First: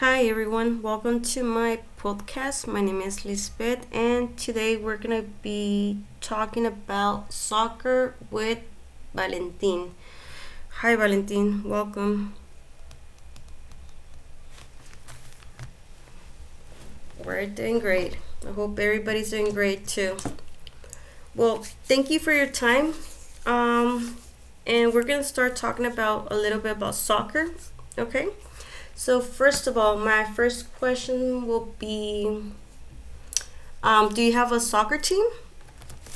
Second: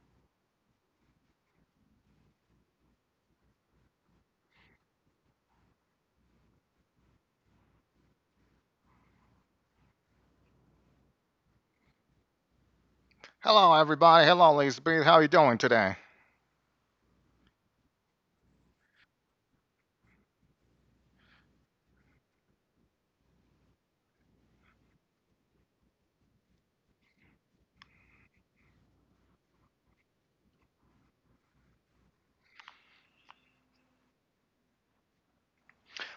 Hi, everyone. Welcome to my podcast. My name is Lisbeth, and today we're going to be talking about soccer with Valentin. Hi, Valentin. Welcome. Hello, everybody. Hello, Elizabeth. How are you doing today? We're doing great. I hope everybody's doing great too. Well, thank you for your time. Um, and we're going to start talking about a little bit about soccer. Okay. So, first of all, my first question will be do you have a soccer team?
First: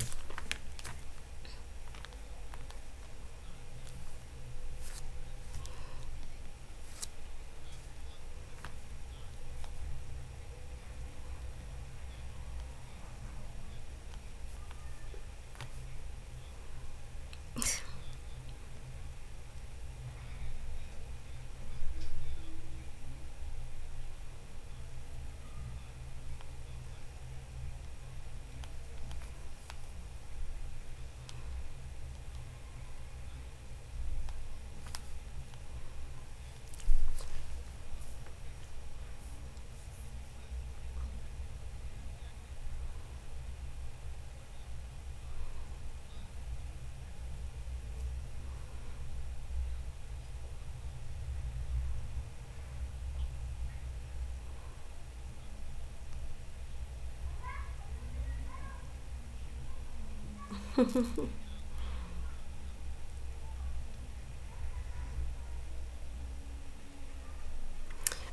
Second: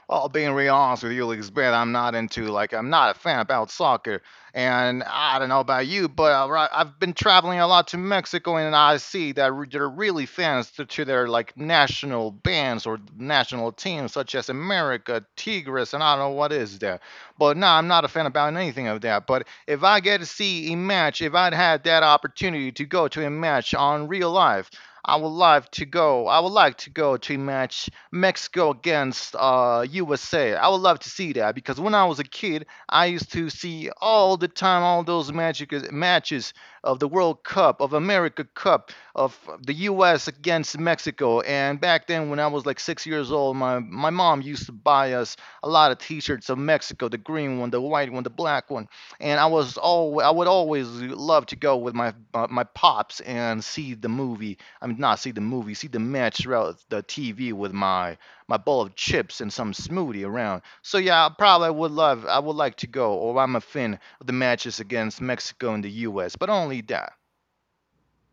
Well, being real honest with you, Lisbeth, I'm not into like I'm not a fan about soccer, and I don't know about you, but right, I've been traveling a lot to Mexico, and I see that they're really fans to their like national bands or national teams, such as America, Tigres, and I don't know what is there. But no, I'm not a fan about anything of that. But if I get to see a match, if I'd had that opportunity to go to a match on real life. I would like to go. I would like to go to a match Mexico against USA. I would love to see that because when I was a kid, I used to see all the time all those magic matches of the World Cup, of America Cup, of the US against Mexico. And back then, when I was like 6 years old, my mom used to buy us a lot of T-shirts of Mexico, the green one, the white one, the black one. And I was all I would always love to go with my my pops and see the movie I mean, not see the movie, see the match throughout the TV with my my bowl of chips and some smoothie around. So yeah, I probably would love, I would like to go, or I'm a fan of the matches against Mexico and the U.S., but only that.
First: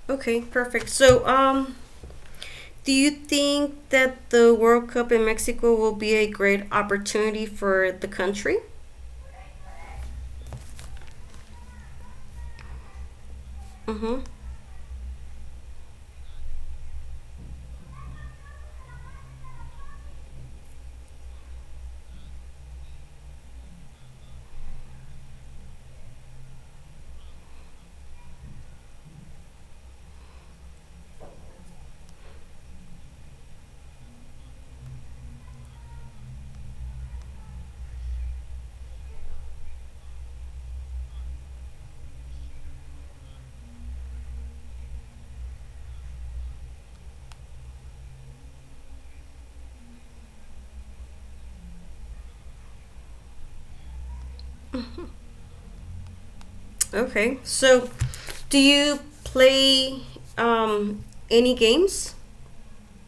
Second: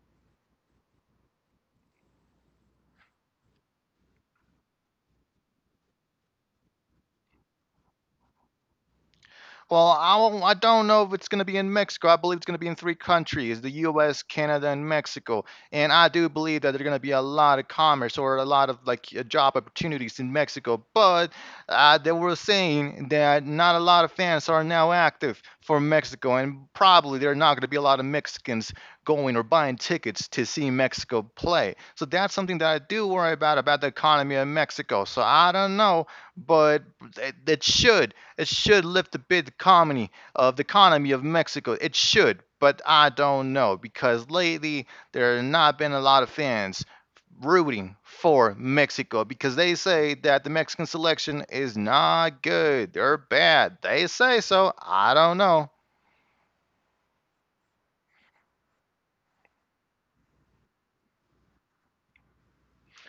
Okay, perfect. So, do you think that the World Cup in Mexico will be a great opportunity for the country? Well, I don't know if it's going to be in Mexico. I believe it's going to be in three countries the Mm-hmm. US, Canada, and Mexico. And I do believe that there's going to be a lot of commerce or a lot of like job opportunities in Mexico. But they were saying that not a lot of fans are now active for Mexico. And probably there are not going to be a lot of Mexicans going or buying tickets to see Mexico play. So that's something that I do worry about the economy of Mexico. So I don't know, but it should it should lift a bit the comedy of the economy of Mexico. It should, but I don't know because lately there have not been a lot of fans rooting for Mexico because they say that the Mexican selection is not good. They're bad. They say so. I don't know. Okay. So, do you play any games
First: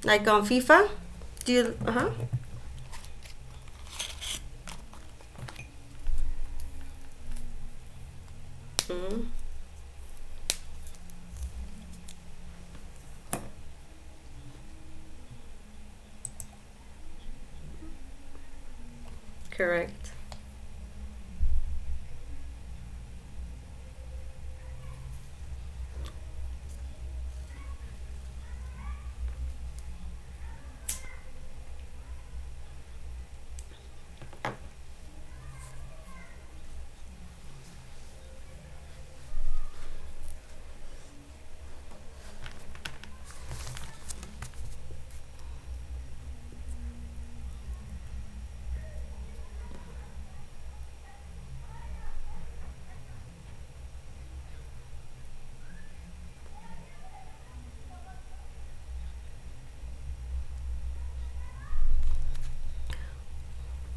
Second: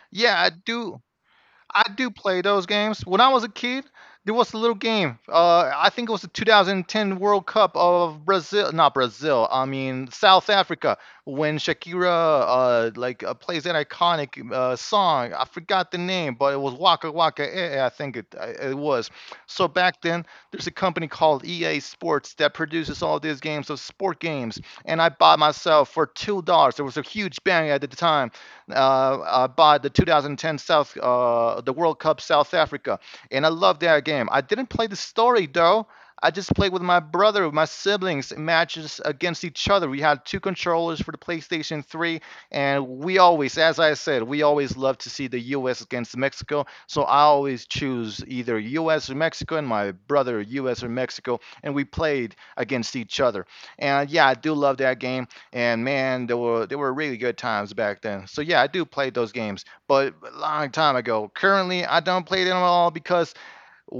like Yeah, on I FIFA? do. Do you? I Uh do huh. play those games. When I was a kid, there was a little game. I think it was the 2010 World Cup of Brazil, not Mm, Brazil. I mean South Africa, when Shakira like plays that iconic song. I forgot the name, but it was Waka Waka. Eh, eh, I think it it was. So back correct. then, there's a company called EA Sports that produces all these games of sport games, and I bought myself for $2. There was a huge bang at the time by the 2010 South, the World Cup South Africa, and I loved that game. I didn't play the story though. I just played with my brother, with my siblings, matches against each other. We had two controllers for the PlayStation 3, and we always, as I said, we always love to see the U.S. against Mexico. So I always choose either U.S. or Mexico, and my brother U.S. or Mexico, and we played against each other. And yeah, I do love that game and man, there were really good times back then. So yeah, I do play those games, but a long time ago. Currently, I don't play them at all because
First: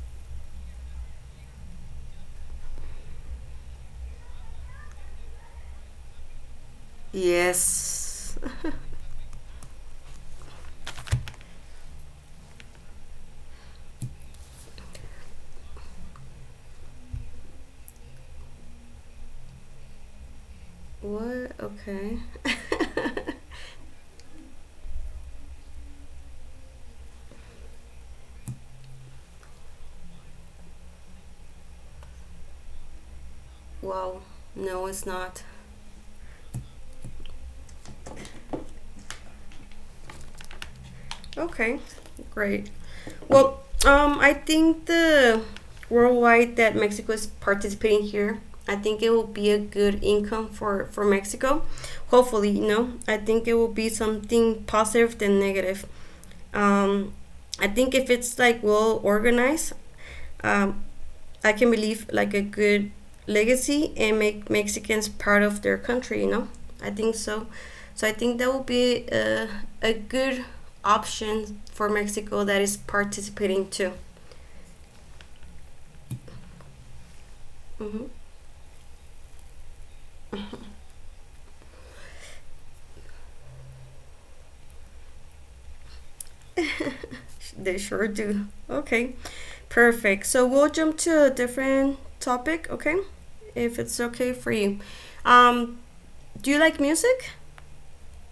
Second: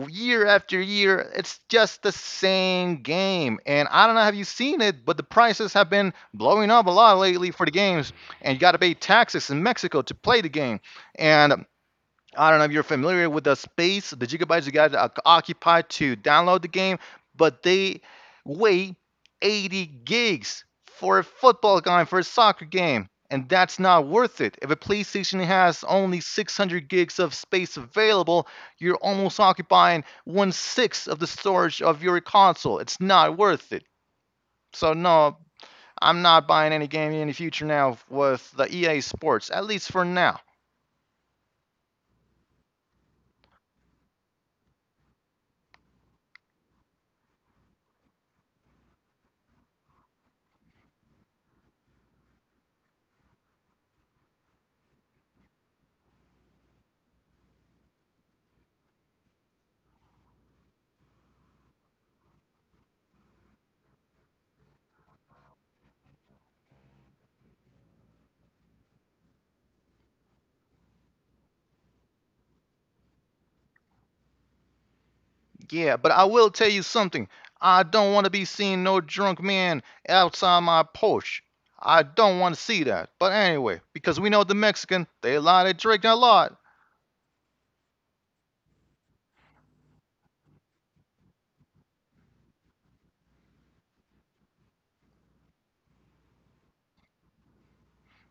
year after year, it's just the same game. And I don't know have you seen it, but the prices have been blowing up a lot lately for the games, Yes. and you got to pay taxes in Mexico to play the game. And I don't know if you're familiar with the space, the gigabytes you got occupied to download the game, but they weigh 80 gigs for a What? football game, Okay. for a soccer game, and that's not worth it. If a PlayStation has only 600 gigs of space available, you're almost occupying one sixth of the storage of your console. It's not worth it. Wow. No, So it's no, not. I'm not buying any game in the future now with the EA Sports, at least for now. Okay, great. Well, I think the worldwide that Mexico is participating here, I think it will be a good income for Mexico. Hopefully, you know, I think it will be something positive than negative. Um, I think if it's like well organized, um, I can believe like a good legacy and make Mexicans proud of their country. You know, I think so. So I think that would be a good option for Mexico that is participating too. Yeah, but I will tell you something. I Hmm. don't want to be seeing no drunk man outside my porch. I don't want to see that. But anyway, because we know the Mexican, they lie, they drink a lot. They sure do. Okay, perfect. So we'll jump to a different topic. Okay, if it's okay for you. Um, do you like music?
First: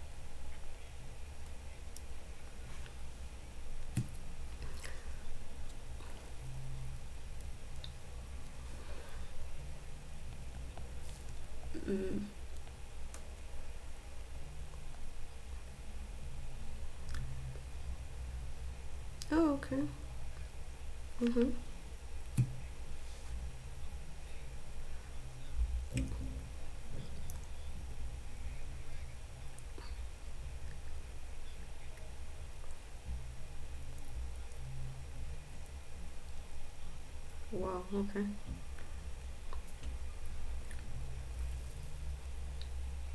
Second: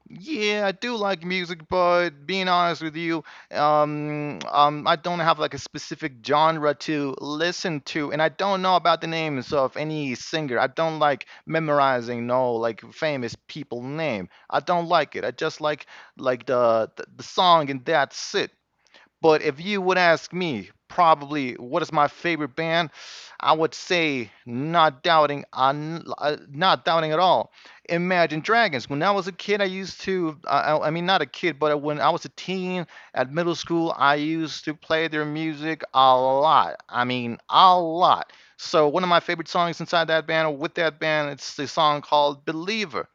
Yeah, I do like music, but being honest with you, I don't have like a specific genre to listen to, and I don't know about the names of any singer. I don't like Mm. memorizing no like famous people name. I don't like it. I just like the song, and that's it. But Oh, if okay. you would ask me, Mm-hmm. probably what is my favorite band, I would say not doubting, not doubting at all. Imagine Dragons. When I was a kid, I used to, not a kid, but when I was a teen at middle school, I used to play their music a lot. I mean, a Wow. Okay. lot. So one of my favorite songs inside that band, or with that band, it's the song called "Believer."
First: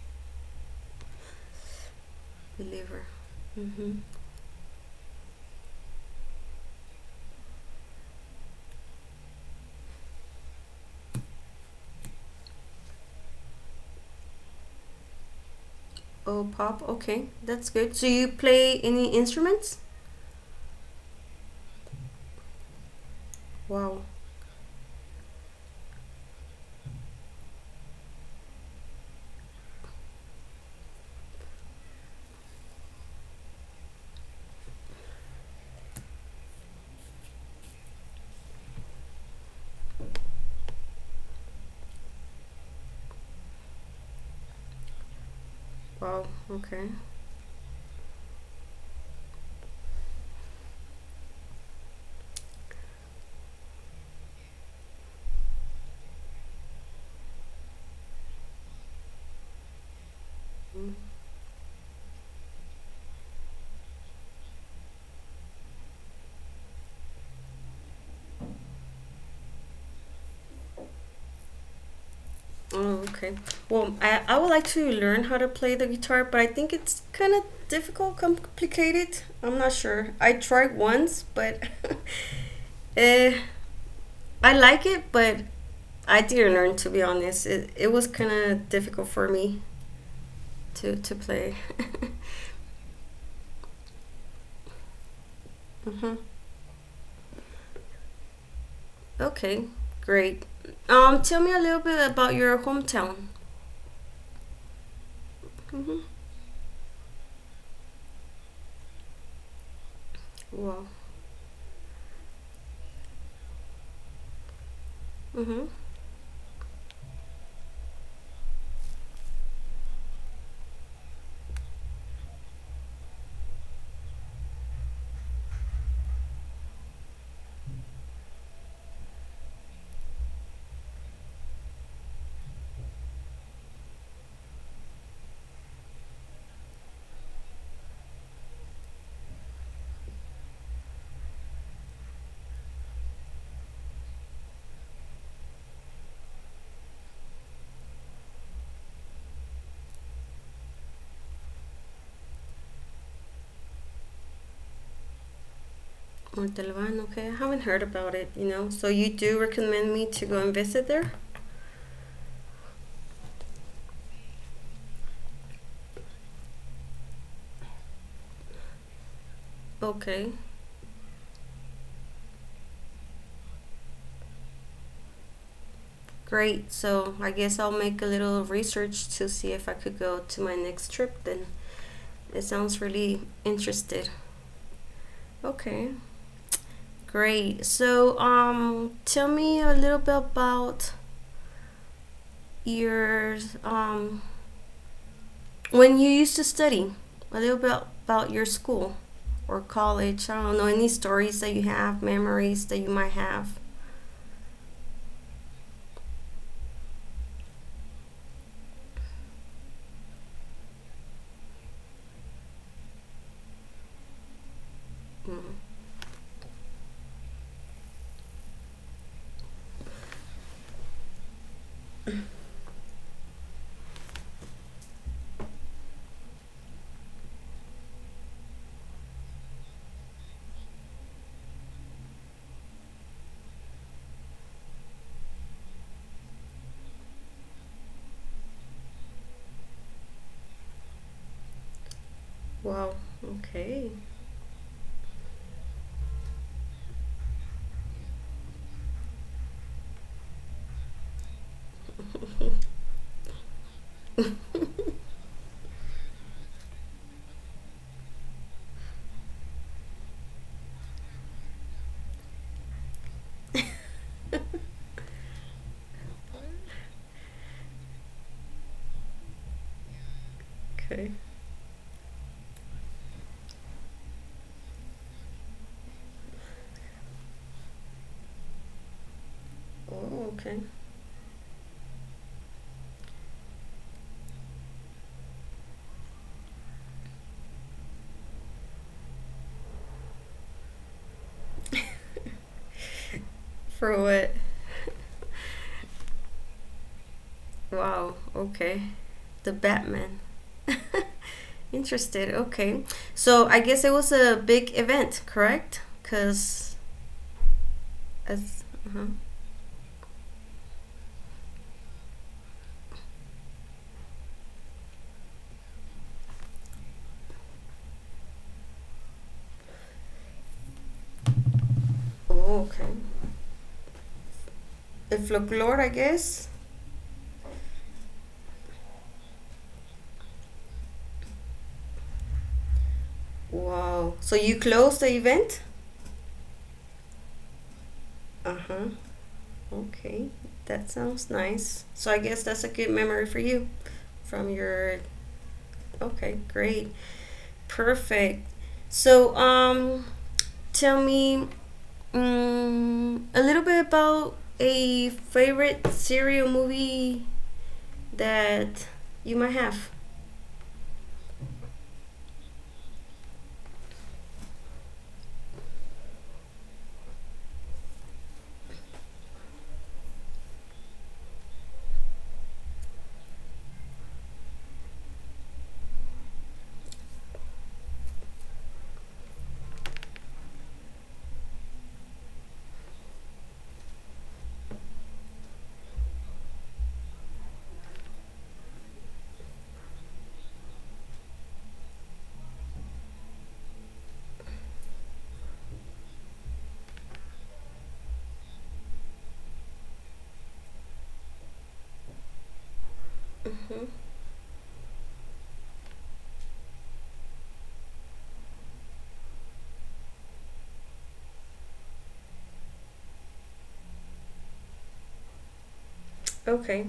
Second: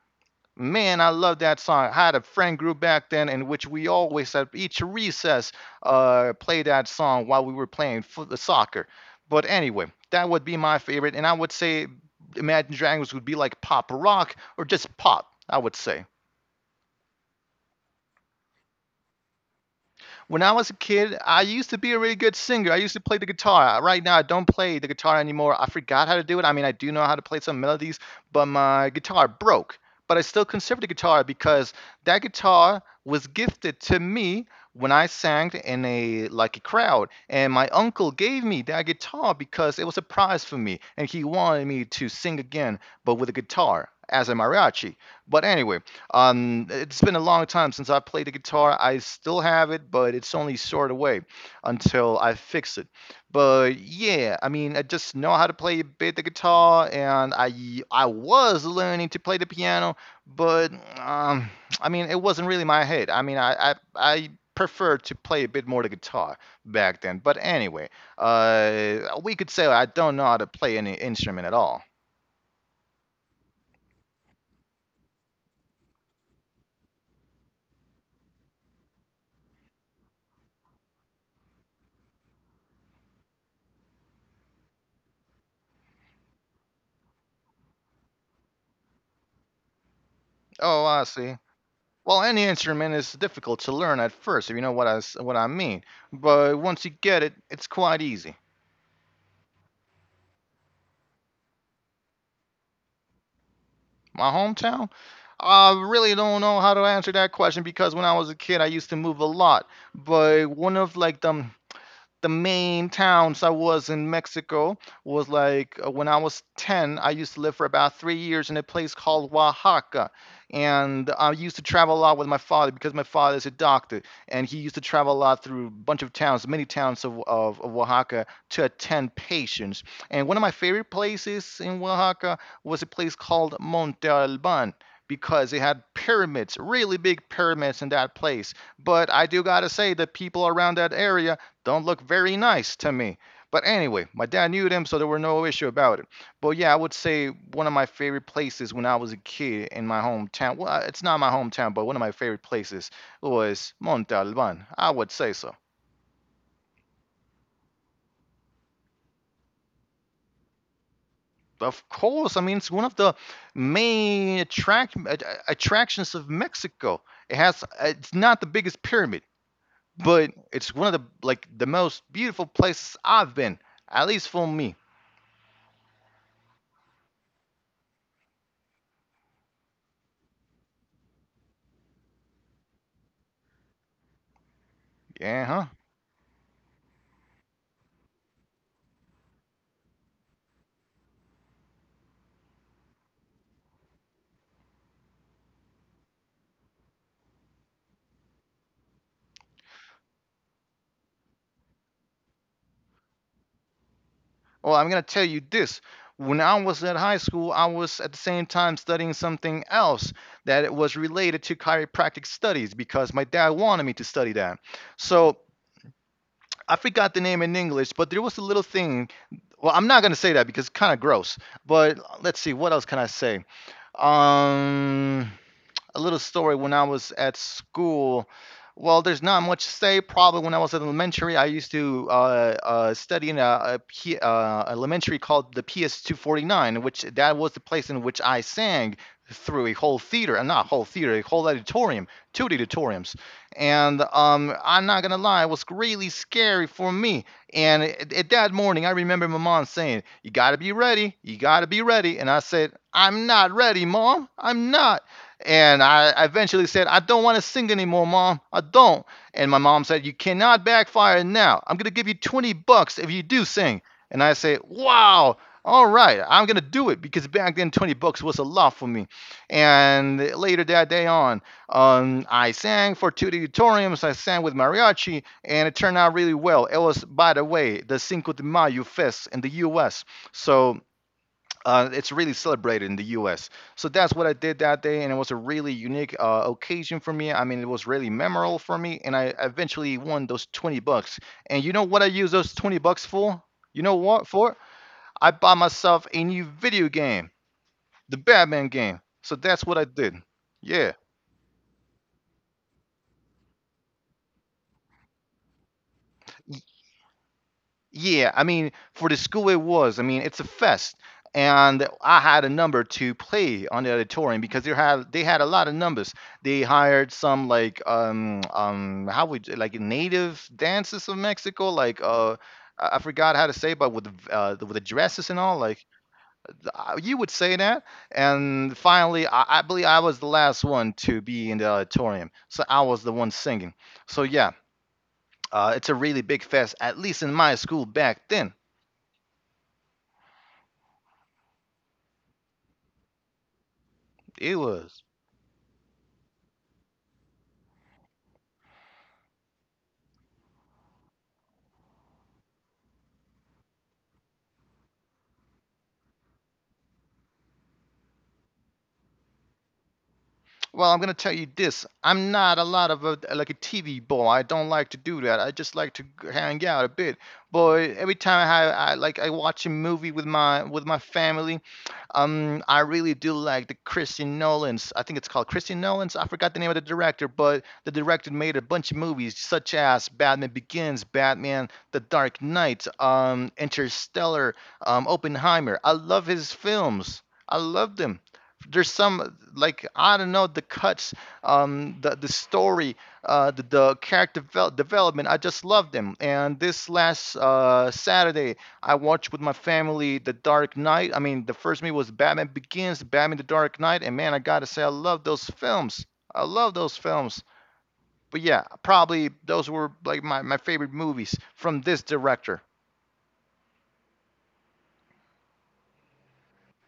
Man, I love that song. I had a friend group Believer. back then in which we Mm-hmm. always at each recess play that song while we were playing foot soccer. But anyway, that would be my favorite, and I would say Imagine Dragons would be like pop rock or just pop. I would say. Oh, pop. Okay, that's good. So you play any instruments? When I was a kid, I used to be a really good singer. I used to play the guitar. Right Wow. now, I don't play the guitar anymore. I forgot how to do it. I mean, I do know how to play some melodies, but my guitar broke. But I still conserve the guitar because that guitar was gifted to me when I sang in a like a crowd, and my uncle gave me that guitar because it was a prize for me, and he wanted me to sing again, but with a guitar as a mariachi. But anyway, Wow. Okay. it's been a long time since I played the guitar. I still have it, but it's only stored away until I fix it. But yeah, I mean, I just know how to play a bit the guitar, and I was learning to play the piano, but Mm. um, I mean, it wasn't really my head. I mean, I prefer to play a bit more the guitar back then. But anyway, we could say I don't know how to play any instrument at all. Oh, okay. Well, I would like to learn how to play the guitar, but I think it's kind of difficult, complicated. I'm not sure. I tried once, but eh, I like it, but I didn't learn to be honest. It was kind of difficult for me Oh, to, I to see. play. Well, any instrument is difficult to learn at first, if you know what what I mean. Hmm. But once you get it, it's quite easy. Okay, great. Tell me a little bit about your hometown. My hometown? I Hmm. really don't know how to answer that question because when I was a kid, I used to move a lot. But one Wow. of like the main towns I was in Mexico was Mm-hmm. like when I was 10, I used to live for about 3 years in a place called Oaxaca. And I used to travel a lot with my father because my father is a doctor. And he used to travel a lot through a bunch of towns, many towns of Oaxaca to attend patients. And one of my favorite places in Oaxaca was a place called Monte Alban because they had pyramids, really big pyramids in that place. But I do gotta say that people around that area don't look very nice to me. But anyway, my dad knew them, so there were no issue about it. But yeah, I would say one of my favorite places when I was a kid in my hometown. Well, it's not my hometown, but one of my favorite places was Monte Alban. I would say so. Montalban, okay. I haven't heard about it, you know. So you do recommend me to go and visit there? Of course, I mean it's one of the main attract attractions of Mexico. It has it's not the biggest pyramid, Okay. but it's one of the like the most beautiful places I've been, at least for me. Great. So I guess I'll make a little research to see if I could go to my next trip then. It sounds really interested. Yeah, huh? Okay. Great. So tell me a little bit about your when you used to study. A little bit about your school or college. I don't know any stories that you have, memories that you might have. Well, I'm going to tell you this. When I was at high school, I was at the same time studying something else that it was related to chiropractic studies because my dad wanted me to study that. So Mm. I forgot the name in English, but there was a little thing. Well, I'm not going to say that because it's kind of gross. But let's see, what else can I say? Um, a little story when I was at school. Well, there's not much to say. Probably when I was in elementary, I used to study in a elementary called the PS249, which that was the place in which I sang through a whole theater, and not whole theater, a whole auditorium, two Wow. auditoriums. Okay. And I'm not gonna lie, it was really scary for me. And that morning, I remember my mom saying, "You gotta be ready. You gotta be ready." And I said, "I'm not ready, mom. I'm not." And I eventually said, I don't want to sing anymore, mom. I don't. And my mom said, You cannot backfire now. I'm going to give you $20 if you do sing. And I say, Wow, all right, I'm going to do it because back then $20 was a lot for me. And later that day Okay. on, I sang for two auditoriums. I sang with mariachi, and it turned out really well. It was, by the way, the Cinco de Mayo fest in the U.S. Oh, okay. So it's really celebrated in the U.S. So that's what I did that day, and it was a really unique occasion for me. I mean, it was really memorable for me, and I eventually won those $20. And you know what I used those $20 for? You know For what what? for? I bought myself a new video game, Wow. the Batman Okay. game. So The that's what I did. Batman. Yeah. Interested. Okay. So I guess it was a big event, correct? Cause Yeah, I as. mean, Uh huh. for the school it was. I mean, it's a fest, and I had a number to play on the auditorium because they had a lot of numbers. They hired some like how would like native dances of Mexico, like uh Oh, okay. I I forgot how to say, but with the with the The dresses and all, folklore, like I guess. You would say that. And finally, I believe I was the last one to be in the auditorium, so I was the one singing. Wow. So So yeah, you closed the event? It's a really big fest, at least in my school back then. Uh huh. Okay. That sounds nice. So I guess that's a good memory for you from It your. was. Okay, great. Perfect. So, tell me, um, a little bit about a favorite serial movie that you might have. Well, I'm gonna tell you this. I'm not a lot of a, like a TV boy. I don't like to do that. I just like to hang out a bit. But every time I like I watch a movie with my family, I really do like the Christian Nolan's. I think it's called Christian Nolan's. I forgot the name of the director, but the director made a bunch of movies such as Batman Begins, Batman: The Dark Knight, Interstellar, Oppenheimer. I love his films. I love them. There's some like I don't know the cuts, the story, the, character development. I just love them. And this last Saturday, I watched with my family The Dark Knight. I mean, the first movie was Batman Begins, Batman The Dark Hmm. Knight, and man, I gotta say, I love those films. I love those films. But yeah, probably those were like my favorite movies from this director. Okay.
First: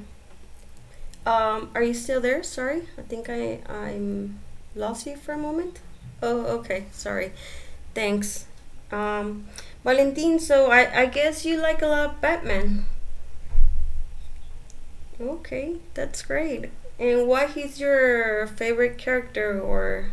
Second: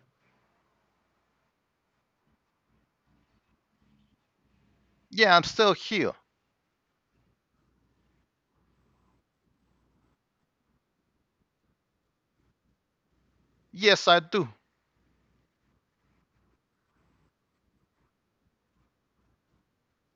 Are you still there? Sorry, I think I'm lost you for Yeah, a I'm still moment. here. Oh, okay. Sorry. Thanks. Um, Valentin. So I guess you like a lot of Batman. Yes, I do. Okay, that's great. And why he's your favorite character or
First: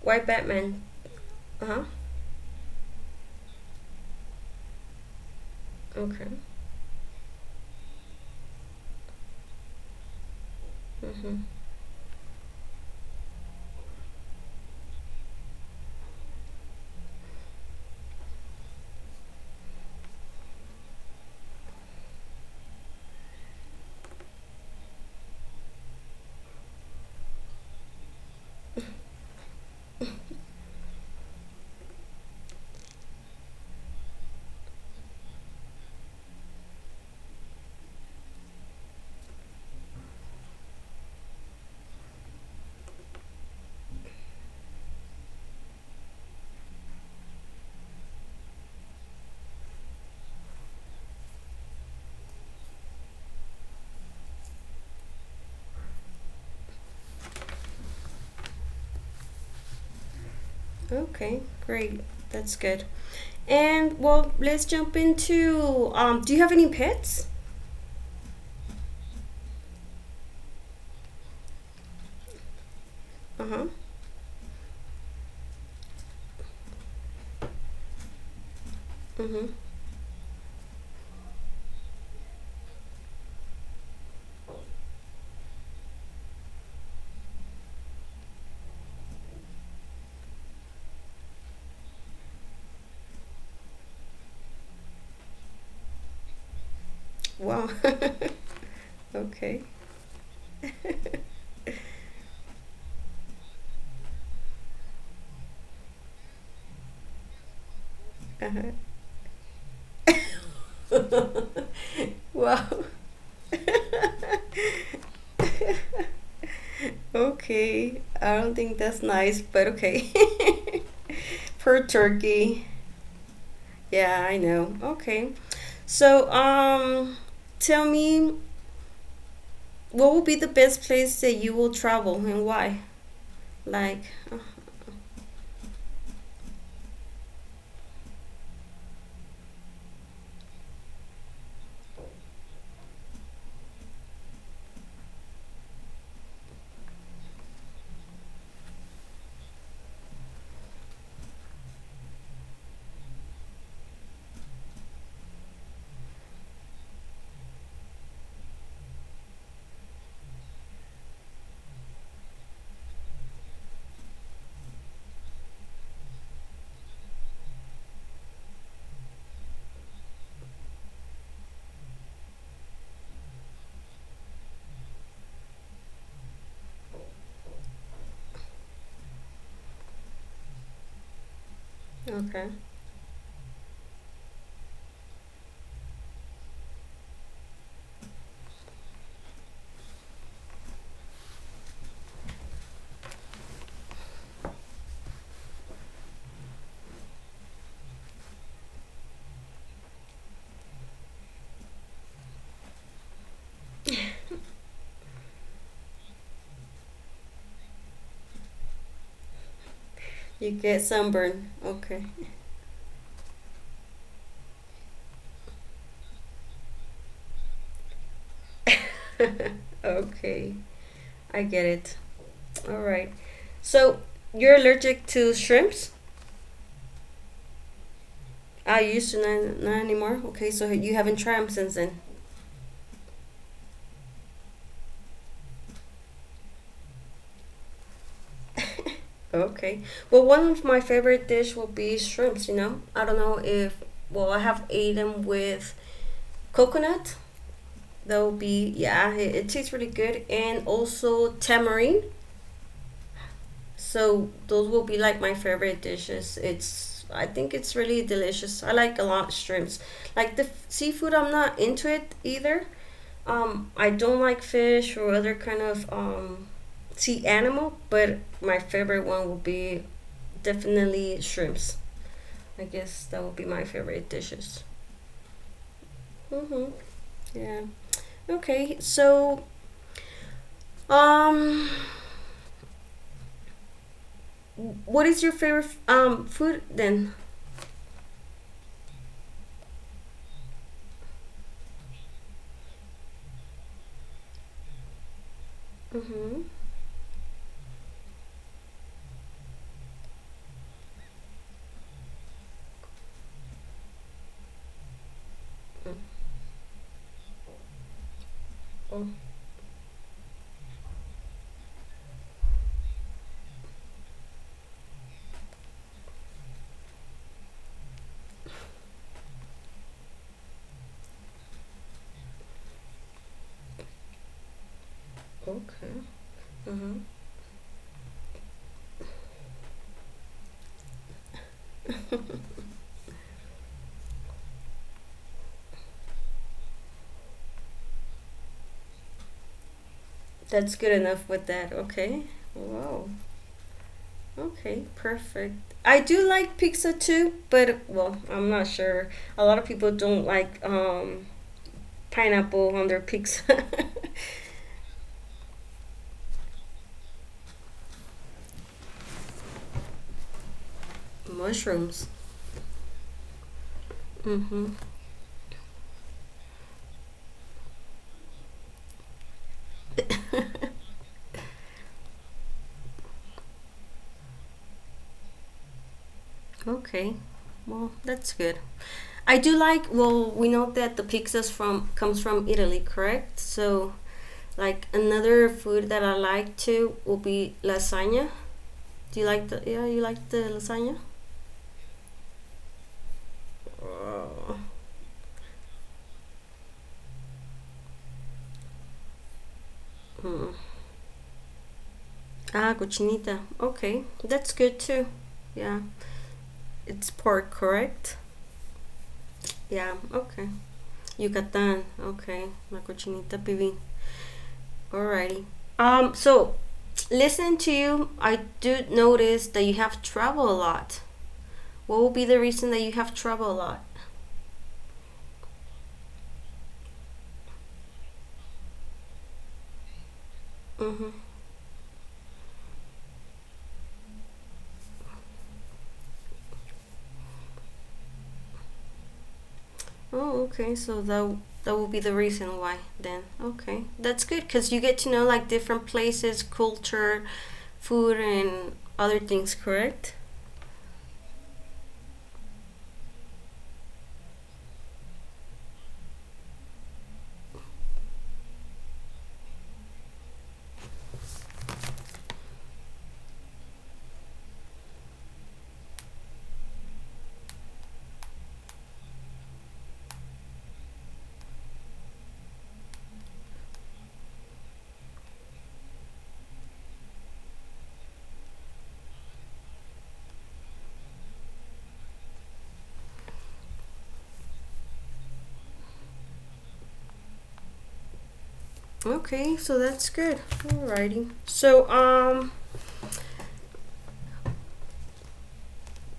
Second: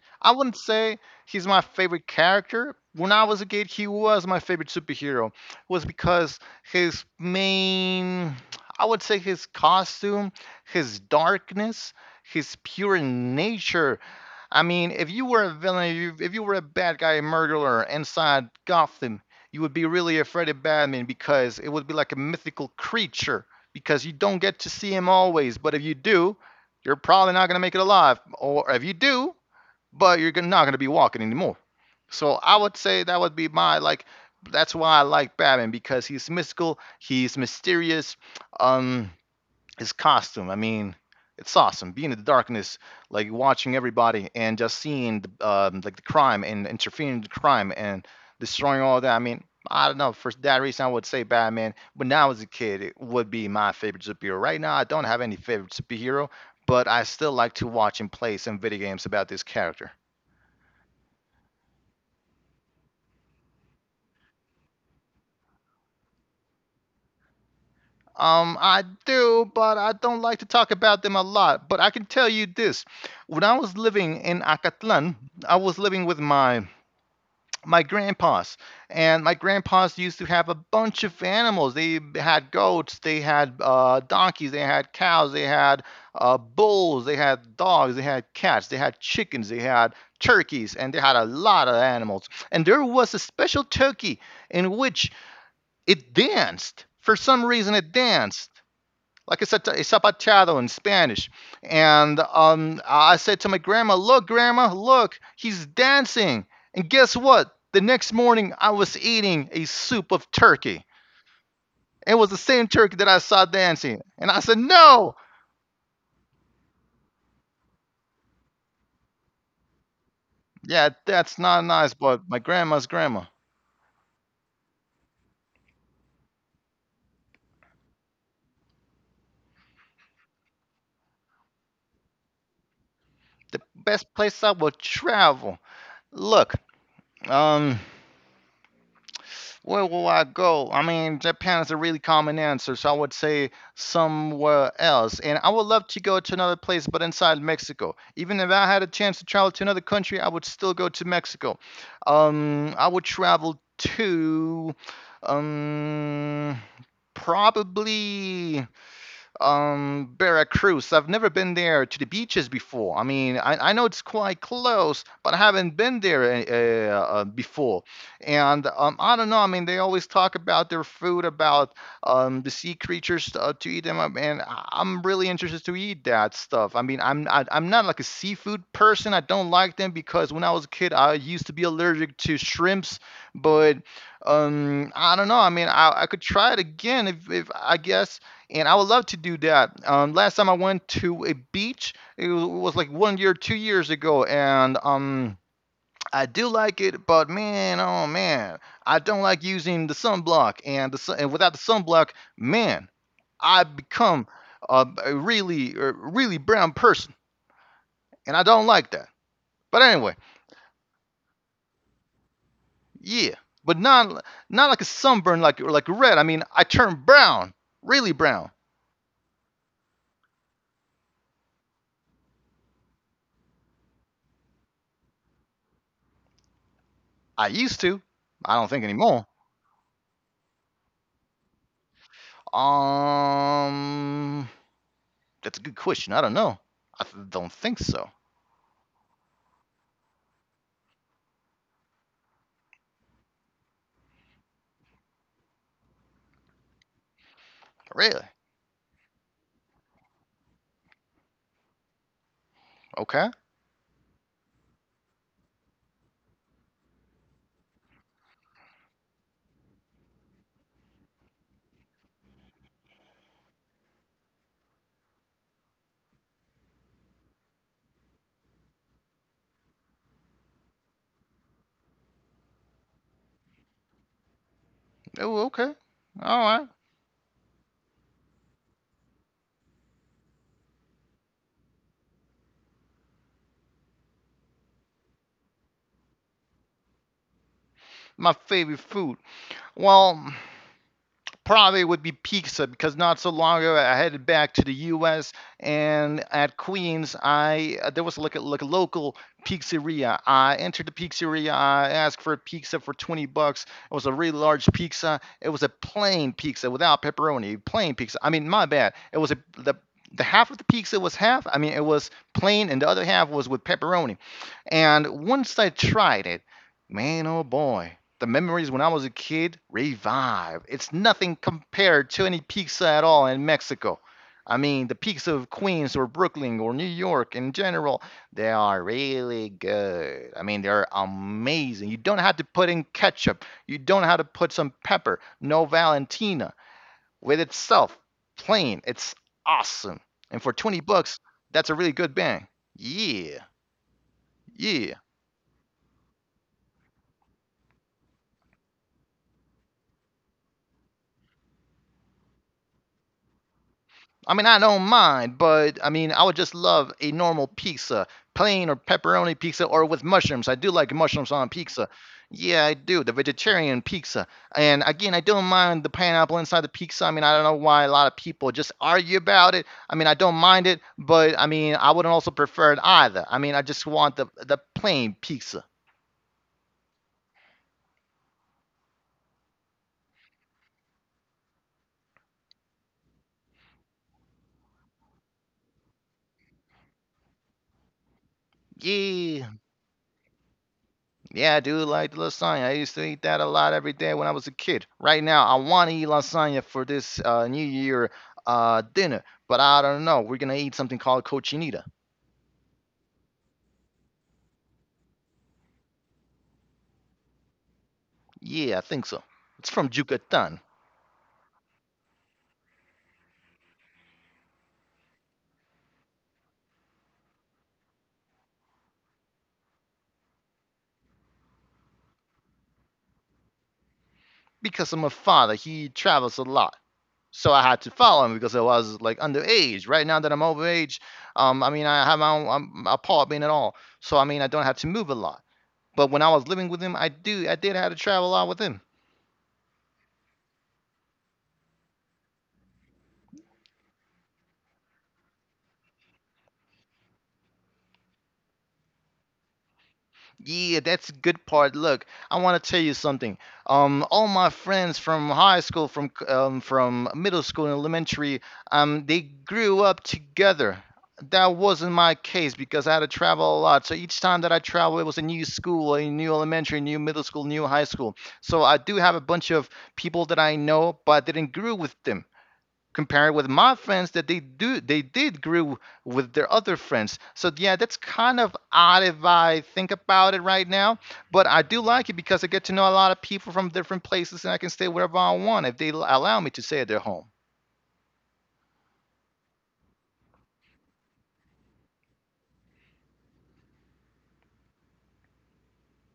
why I wouldn't Batman? say he's my Uh huh. favorite character. When I was a kid, he was my favorite superhero. Was Okay. because his main, I would say his costume, his Mm-hmm. darkness, his pure nature. I mean, if you were a villain, if you were a bad guy, a murderer inside Gotham, you would be really afraid of Batman because it would be like a mythical creature because you don't get to see him always. But if you do, you're probably not going to make it alive. Or if you do, but you're not going to be walking anymore. So I would say that would be my like. That's why I like Batman because he's mystical, he's mysterious. Um, his costume, I mean, it's awesome. Being in the darkness, like watching everybody and just seeing the, like the crime and interfering with the crime and destroying all that. I mean, I don't know. For that reason, I would say Batman. When I was a kid, it would be my favorite superhero. Right now, I don't have any favorite superhero, but I still like to watch and play some video games about this character. Okay, great. That's good. And well, let's jump into do you have any pets? I do, but I don't like to talk about them a lot. But I can tell you this: when I Uh-huh. was living in Acatlan, I was living with my grandpas, and my Mm-hmm. grandpas used to have a bunch of animals. They had goats, they had donkeys, they had cows, they had bulls, they had dogs, they had cats, they had chickens, they had turkeys, and they had a lot of animals. And there was a special turkey in which it danced. For some Wow. reason, it danced like I okay. said, zapateado in Spanish. And I said to my grandma, look, he's dancing. And guess what? The next morning, I was eating a soup of turkey. It was the wow. same turkey that I saw dancing. And I said, No, okay. I don't think that's nice, but okay. yeah, that's not Per nice, but my turkey. grandma's grandma, Yeah, I know. Okay. So, tell me what will be the best place that you will travel and why? the Like, best uh, place I will travel. Look, um, Where will I go? I mean, Japan is a really common answer, so I would say somewhere else. And I would love to go to another place, but inside Mexico. Even if I had a chance to travel to another country, I would still go to Mexico. I would travel to um, probably Veracruz. I've never been there to the beaches before. I mean, I know it's quite close, but I haven't been there before. And I don't know. I mean, they always talk about their food, about the sea creatures to eat them, up, and I'm really interested to eat that stuff. I mean, I'm not like a seafood person. I don't like them because when I was a kid, I used to be allergic to okay, shrimps, but I don't know. I mean, I could try it again if I guess and I would love to do that. Last time I went to a beach, it was like one year, 2 years ago, and I do like it, but man, oh man, I don't like using the sunblock, and the sun, and without the sunblock, man, I become a really brown person, and I don't like that. But anyway, you get sunburn. Okay, yeah, but not not like a sunburn, like red. I mean, I turn brown, really brown. okay, I get it. All right. So you're allergic to shrimps? I used to. I don't I think used to anymore. not, not anymore. Okay, so you haven't tried them since then. Um, That's a good question. I don't know. I don't think so. Okay. Well, one of my favorite dish will be shrimps. You know, I don't know if well, I have eaten with coconut. That Really? will be yeah, it tastes really good, and also tamarind. Okay. So those will be like my favorite dishes. It's I think it's really delicious. I like a lot shrimps. Like the f- seafood, I'm not into it either. I don't like fish or other kind of sea animal, but my favorite one will be definitely shrimps. I guess that would be my favorite dishes. Oh, okay. All Mhm. right. Yeah. Okay. So, um, what is your favorite food then? My favorite food. Well, probably would be pizza because not so long ago I headed back to the U.S. and Mhm. at Queens I there was like like a local pizzeria. I entered the pizzeria. I asked for a pizza for $20. It was a really large pizza. It was a plain pizza without pepperoni. Plain pizza. I mean, my bad. Oh, It was a the half of the pizza was half. I mean, it was plain, and the other half was with pepperoni. And once I tried it, man, oh boy, the memories when I was a kid revive. It's nothing compared to any pizza at all in Mexico. I mean, the pizza of okay. Queens or Brooklyn or New Mhm. York in general, they are really good. I mean, they're amazing. You don't have to put in ketchup. You don't have to put some pepper. No Valentina with itself, plain. It's awesome. And for That's 20 good bucks, enough with that's that. a really good Okay. bang. Wow. Yeah, Okay. yeah. Perfect. I do like pizza too, but well, I'm not sure. A lot of people don't like pineapple on their pizza. I mean, I don't mind, but I mean, I would just love a normal pizza, plain or pepperoni pizza, or with mushrooms. I do like mushrooms on pizza. Mushrooms. Yeah, I do. The vegetarian pizza. Mm-hmm. And again, I don't mind the pineapple inside the pizza. I mean, I don't know why a lot of people just argue about it. I mean, I don't mind it, but I mean, I wouldn't also prefer it either. I mean, I just want the plain pizza. Okay. Well, that's good. I do like. Well, we know that the pizzas from comes from Italy, correct? So, like another food that I like too will be lasagna. Do you like Yeah. the? Yeah, you like the lasagna. Yeah, dude, like lasagna. I used to eat that a lot every day when I was a Oh. kid. Right now, I want to eat lasagna for this New Year dinner, but I don't know. We're Hmm. gonna eat something called cochinita. Ah, cochinita. Okay, that's good too. Yeah, it's pork, correct? Yeah, I think so. It's from Yeah. Okay. Yucatan. Yucatan. Okay, la cochinita pibil. Alrighty. So, listening to you, I do notice that you have traveled a lot. What will be the reason that you have traveled a lot? Because I'm a father, he travels a lot, so I had to follow him because I was like underage. Right now that I'm overage, Mm-hmm. I mean I have my own apartment and all, so I mean I don't have to move a lot. But when I was living with him, I did have to travel a lot with him. Oh, okay. So that that will be the reason why then. Okay, that's good because you get to know like different places, culture, food, and other things. Correct? Yeah, that's a good part. Look, I want to tell you something. All my friends from high school, from middle school and elementary, they grew up together. That wasn't my case because I had to travel a lot. So each time that I travel, it was a new school, a new elementary, new middle school, new high school. So I do have a bunch of people that I know, but I didn't grow with them compared with my friends that they did grew with their other friends. So yeah, that's kind of odd if I think about it right now. But I do like it because I get to know a lot of people from different places and I can stay wherever I want if they allow me to stay at their home. Okay, so that's good. Alrighty. So,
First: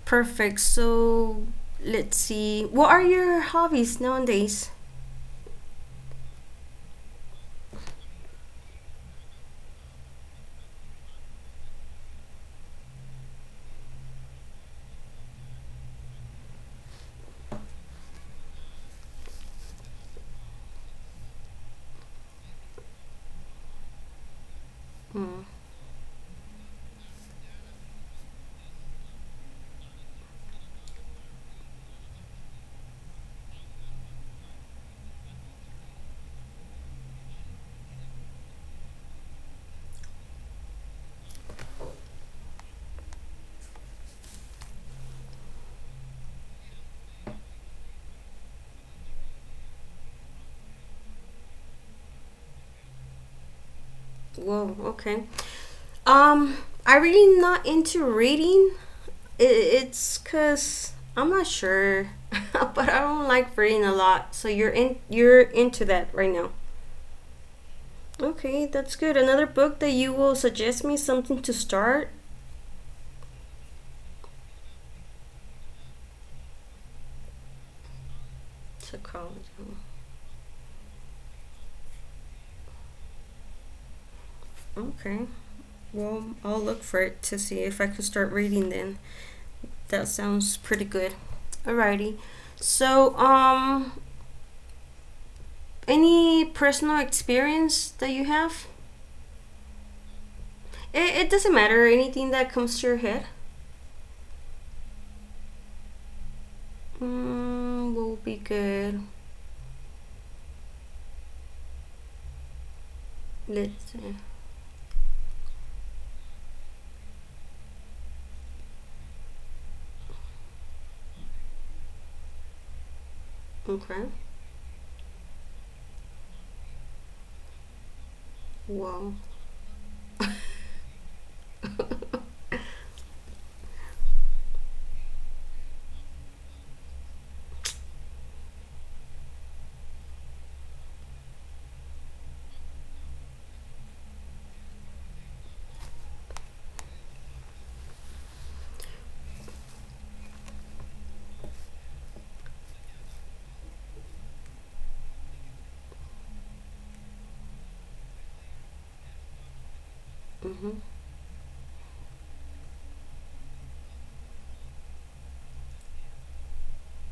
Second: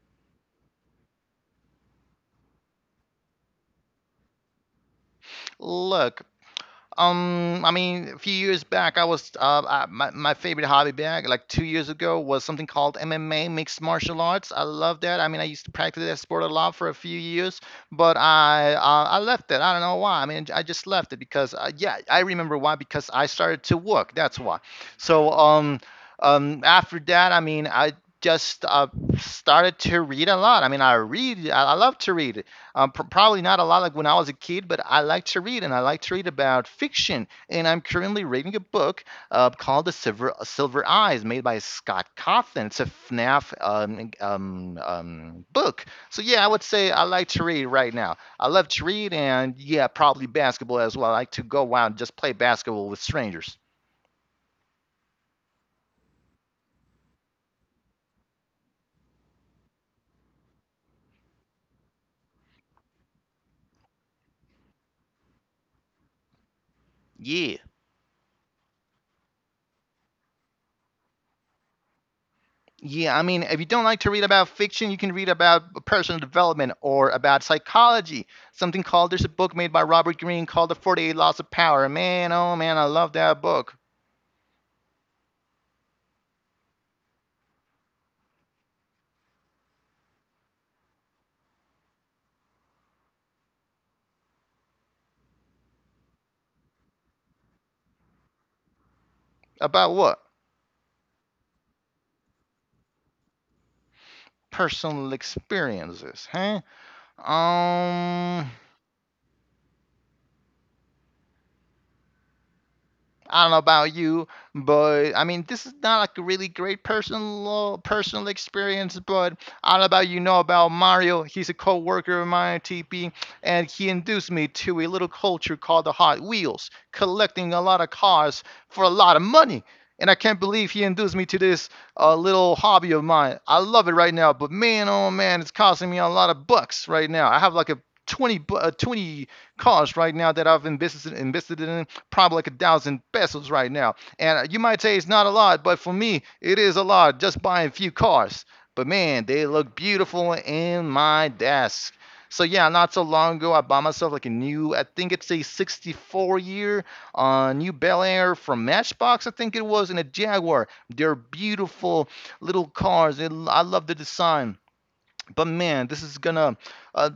perfect. So, let's see. What are your hobbies nowadays? Look, I mean, a few years back, I was I, my favorite hobby back like 2 years ago was something called MMA, mixed martial arts. I love that. I mean, I used to practice that sport a lot for a few years, but I left it. I don't know why. I mean, I just left it because yeah, I remember why, because I started to work. That's why. So Hmm. um um after that, I mean, I just started to read a lot. I mean, I read. I love to read, probably not a lot like when I was a kid, but I like to read and I like to read about fiction. And I'm currently reading a book called The Silver Eyes, made by Scott Cawthon. It's a FNAF book. So, yeah, I would say I like to read right now. I love to read, and yeah, probably basketball as well. I like to go out and just play basketball with strangers. Whoa. Okay. Um, I really not into reading. It, it's cause I'm not sure, but I don't like reading a lot. So you're in. You're into that right now. Yeah. Okay, that's good. Another book that you will suggest me something to start. Yeah, I mean, if you don't like to read about fiction, you can read about personal development or about psychology. Something called, there's a book made Psychology. by Robert Greene called The 48 Laws of Power. Man, oh man, I love that book. Okay. Well, I'll look for it to see if I can start reading then. That sounds pretty good. Alrighty. So, any personal experience that you have? About what? It doesn't matter. Anything that comes to your head Personal experiences, huh? mm, will be Um, good. I don't know about Let's see. you, but I mean, this is not like a really great personal experience. But I don't know about, you know about Mario. He's a co-worker of mine at TP, and he Okay. induced me to a little culture called the Hot Wheels, collecting a lot of cars for a lot Wow. of money. And I can't believe he induced me to this little hobby of mine. I love it right now, but man, oh man, it's costing me a lot of bucks right now. I have like a 20 cars right now that I've invested in probably like a thousand pesos right now. And you might say it's not a lot, but for me, it is a lot just buying a few cars. But man, they look beautiful in my desk. So yeah, not so long ago, I bought myself like a new, I think it's a 64 year new Bel Air from Matchbox, I think it was, and a Jaguar. Mm-hmm. They're beautiful little cars, and I love the design. But man, this is gonna uh,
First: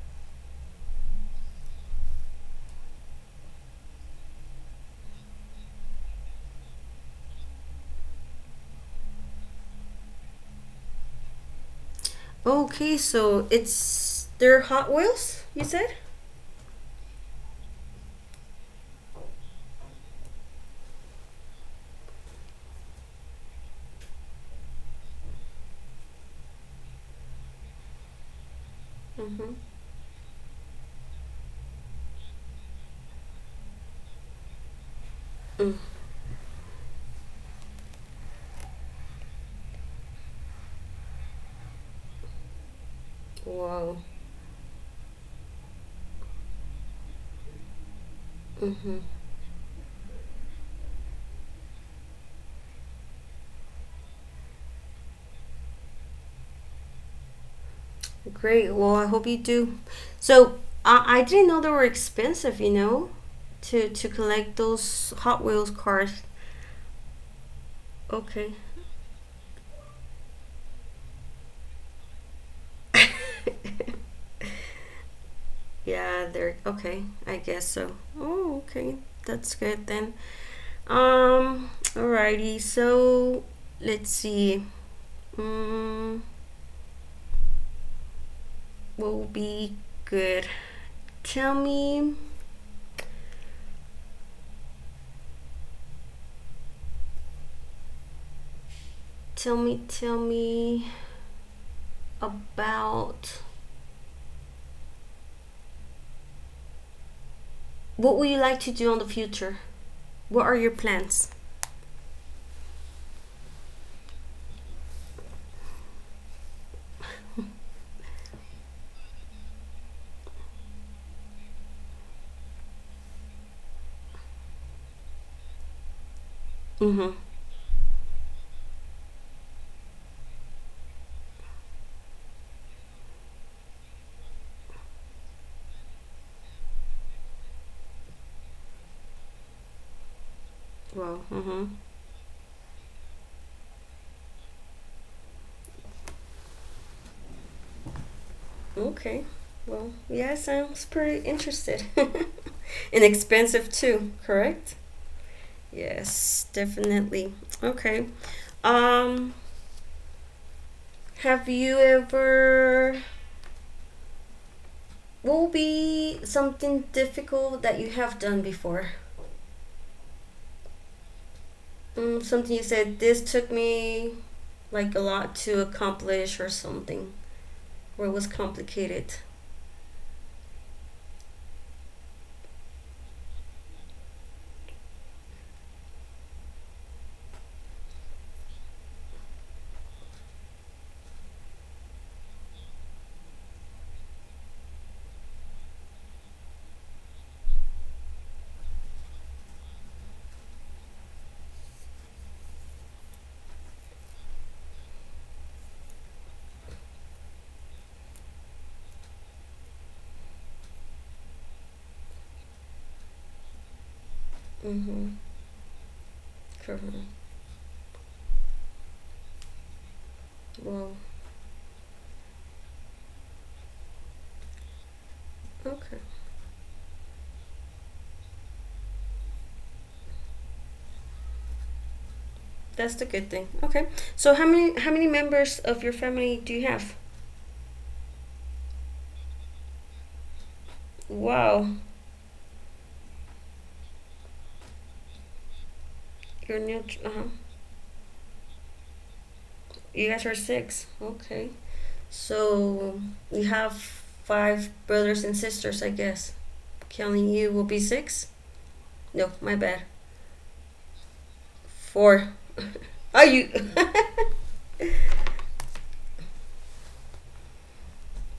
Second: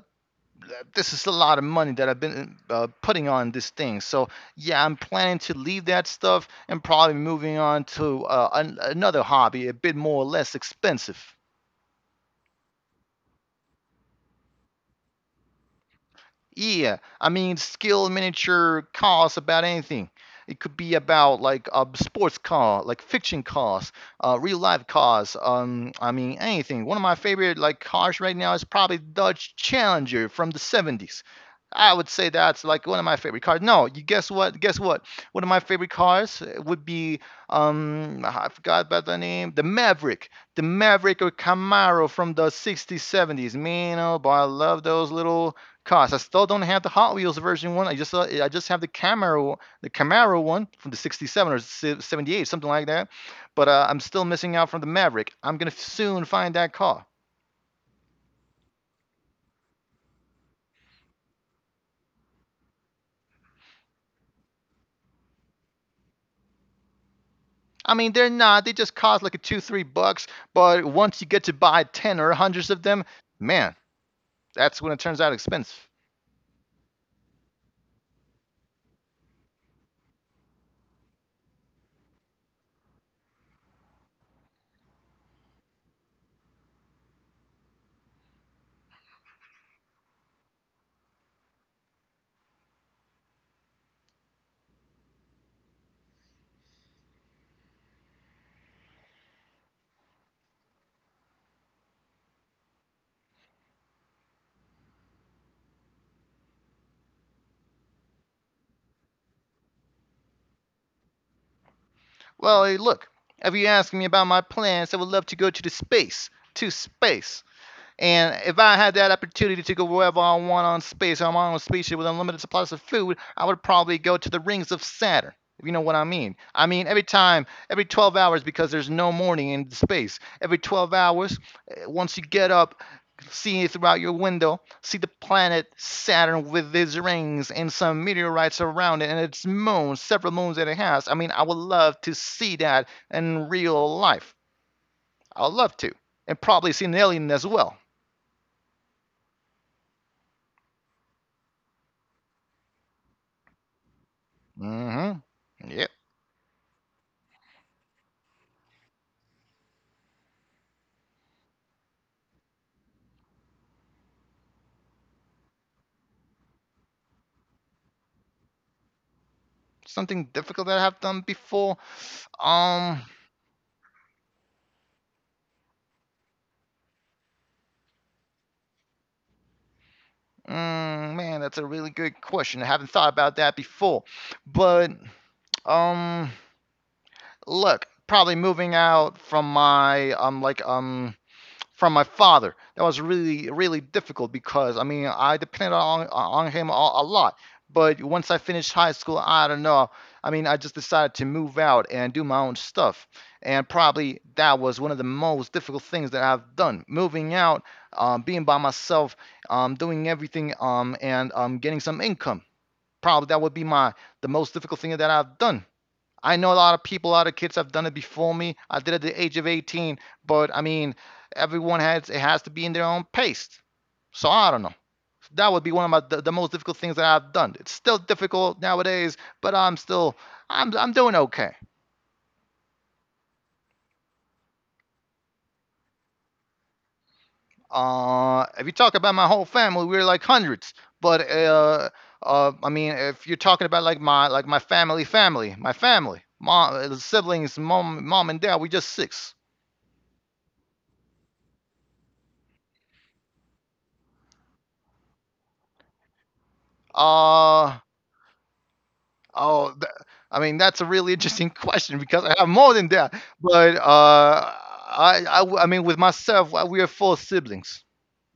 this is a lot of money that I've been putting on this thing. So yeah, I'm planning to leave that stuff and probably moving on to another hobby, a bit more or less expensive. Okay, so it's they're Hot Wheels. You said. Yeah, I mean, skill miniature cars about anything. It could be about like a sports car, like fiction cars, real life cars. I mean, anything. One of my favorite like cars right now is probably Mm-hmm. Dodge Challenger from the 70s. I would say that's like one of my favorite cars. No, you guess what? Guess what? One of my Mm. favorite cars would be I forgot about the name, the Maverick or Camaro from the 60s, 70s. Wow. Man, oh boy, I love those little cost. I still don't have the Hot Wheels version one. I just have the Mm-hmm. Camaro one from the '67 or '78, something like that. But I'm still missing out from the Maverick. I'm gonna soon find that car. Great. Well, I hope you do. So I didn't know they were expensive. You know, to collect those Hot Wheels cars. I mean, they're Okay. not. They just cost like a two, $3. But once you get to buy ten or hundreds of them, man, that's when it turns out expensive. yeah, they're okay. I guess so. Oh, okay. That's good then. Um. Alrighty. So let's see. Um. What will be good? Tell me. Tell me. Tell me about what would you like to do in the future. What are your plans? Well, hey, look. If you ask me about my plans, I would love to go to the space, to space. And if I had that opportunity to go wherever I want on space, I'm on a spaceship with unlimited supplies of food, I would probably go to the rings of Saturn. If you know what I mean. I mean, every Mm-hmm. time, every 12 hours, because there's no morning in space. Every 12 hours, once you get up, see it throughout your window, see the planet Saturn with its rings and some meteorites around it and its moons, several moons that it has. I Wow. mean, I would Mm-hmm. love to see that in real life. I'd love to. And probably see an alien as well. Okay. Well, yeah, sounds pretty interested. Inexpensive too, correct? Mhm. Yep. Yes, definitely. Okay. Um, have you ever? What will be something difficult that you have done before? Something difficult that I have done before. Mm, something you said Um, this took me like a lot to accomplish or something, or it was complicated. Man, that's a really good question. I haven't thought about that before. But um, look, probably moving out from my from my father. That was really really difficult because I mean I depended on him a lot. But once I finished high school, I don't know. I mean, I just decided to move out and do my own stuff. And probably that was one of the most difficult things that I've done. Moving out, being by myself, doing everything, and getting some income. Probably that would be my the most difficult thing that Mm-hmm. I've done. I know a lot For of people, a lot of kids have done it before me. I did it at the age of 18, but I well, mean, everyone has to be in their own pace. So I don't know. That would be one of okay. The most difficult things that I've done. It's still difficult nowadays, but I'm still I'm doing okay. That's the good thing. Okay. So how many members of your family do you have? If you talk about my whole family, we're like hundreds. But Wow, I mean, if you're talking about like my my family, you're new. mom, Uh huh. siblings, mom and dad, we just six. You guys are six. Okay. So you have five brothers and sisters, I guess. Counting you will be Uh, six. No, my Oh, bad. th- I mean that's a really interesting question because Four. I have more than that. Oh, you. But I mean with myself, we are four siblings.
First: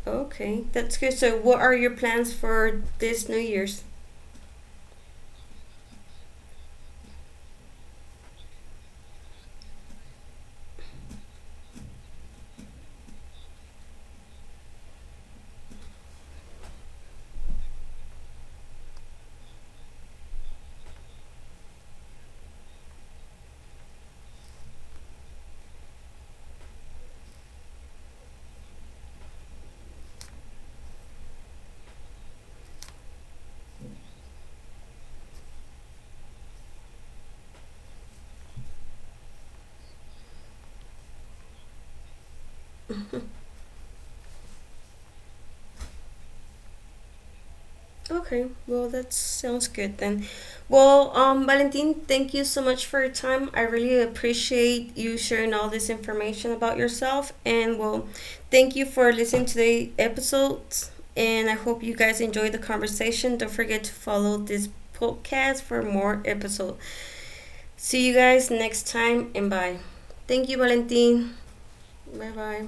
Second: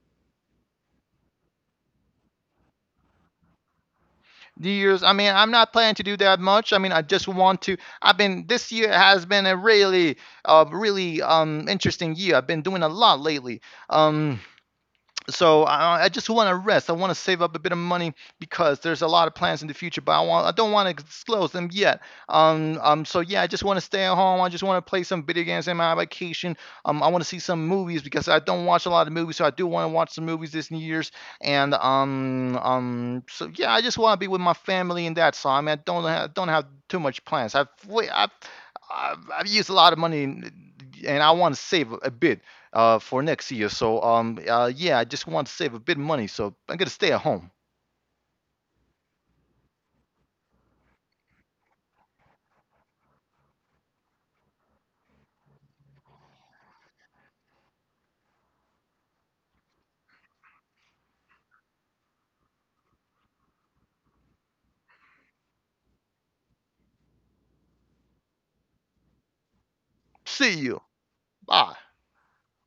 Okay, that's good. So what are your plans for this New Year's? New Year's, I mean, I'm not planning to do that much. I mean, I just want to. I've been This year has been a really, really interesting year. I've been doing a lot lately. Um, so I just want to rest. I want to save up a bit of money because there's a lot of plans in the future, but I don't want to disclose them yet. So yeah, I just want to stay at home. I just want to play some video games in my vacation. I want to see some movies because I don't watch a lot of movies, so I do want to watch some movies this New Year's. And So yeah, I just want to be with my family and that. So I mean, I don't have too much plans. I've wa- I've used a lot of money. And I want to save a bit for next year. So yeah, I just want to save a bit of money, so I'm gonna stay at home. Okay, well, that sounds good then. Well, Valentin, thank you so much for your time. I really appreciate you sharing all this information about yourself. And well, thank you for listening to the episodes. And I hope you guys enjoyed the conversation. Don't forget to follow this podcast for more episodes. See you guys next time and bye. Thank you, See you. Valentin. Bye. Bye bye.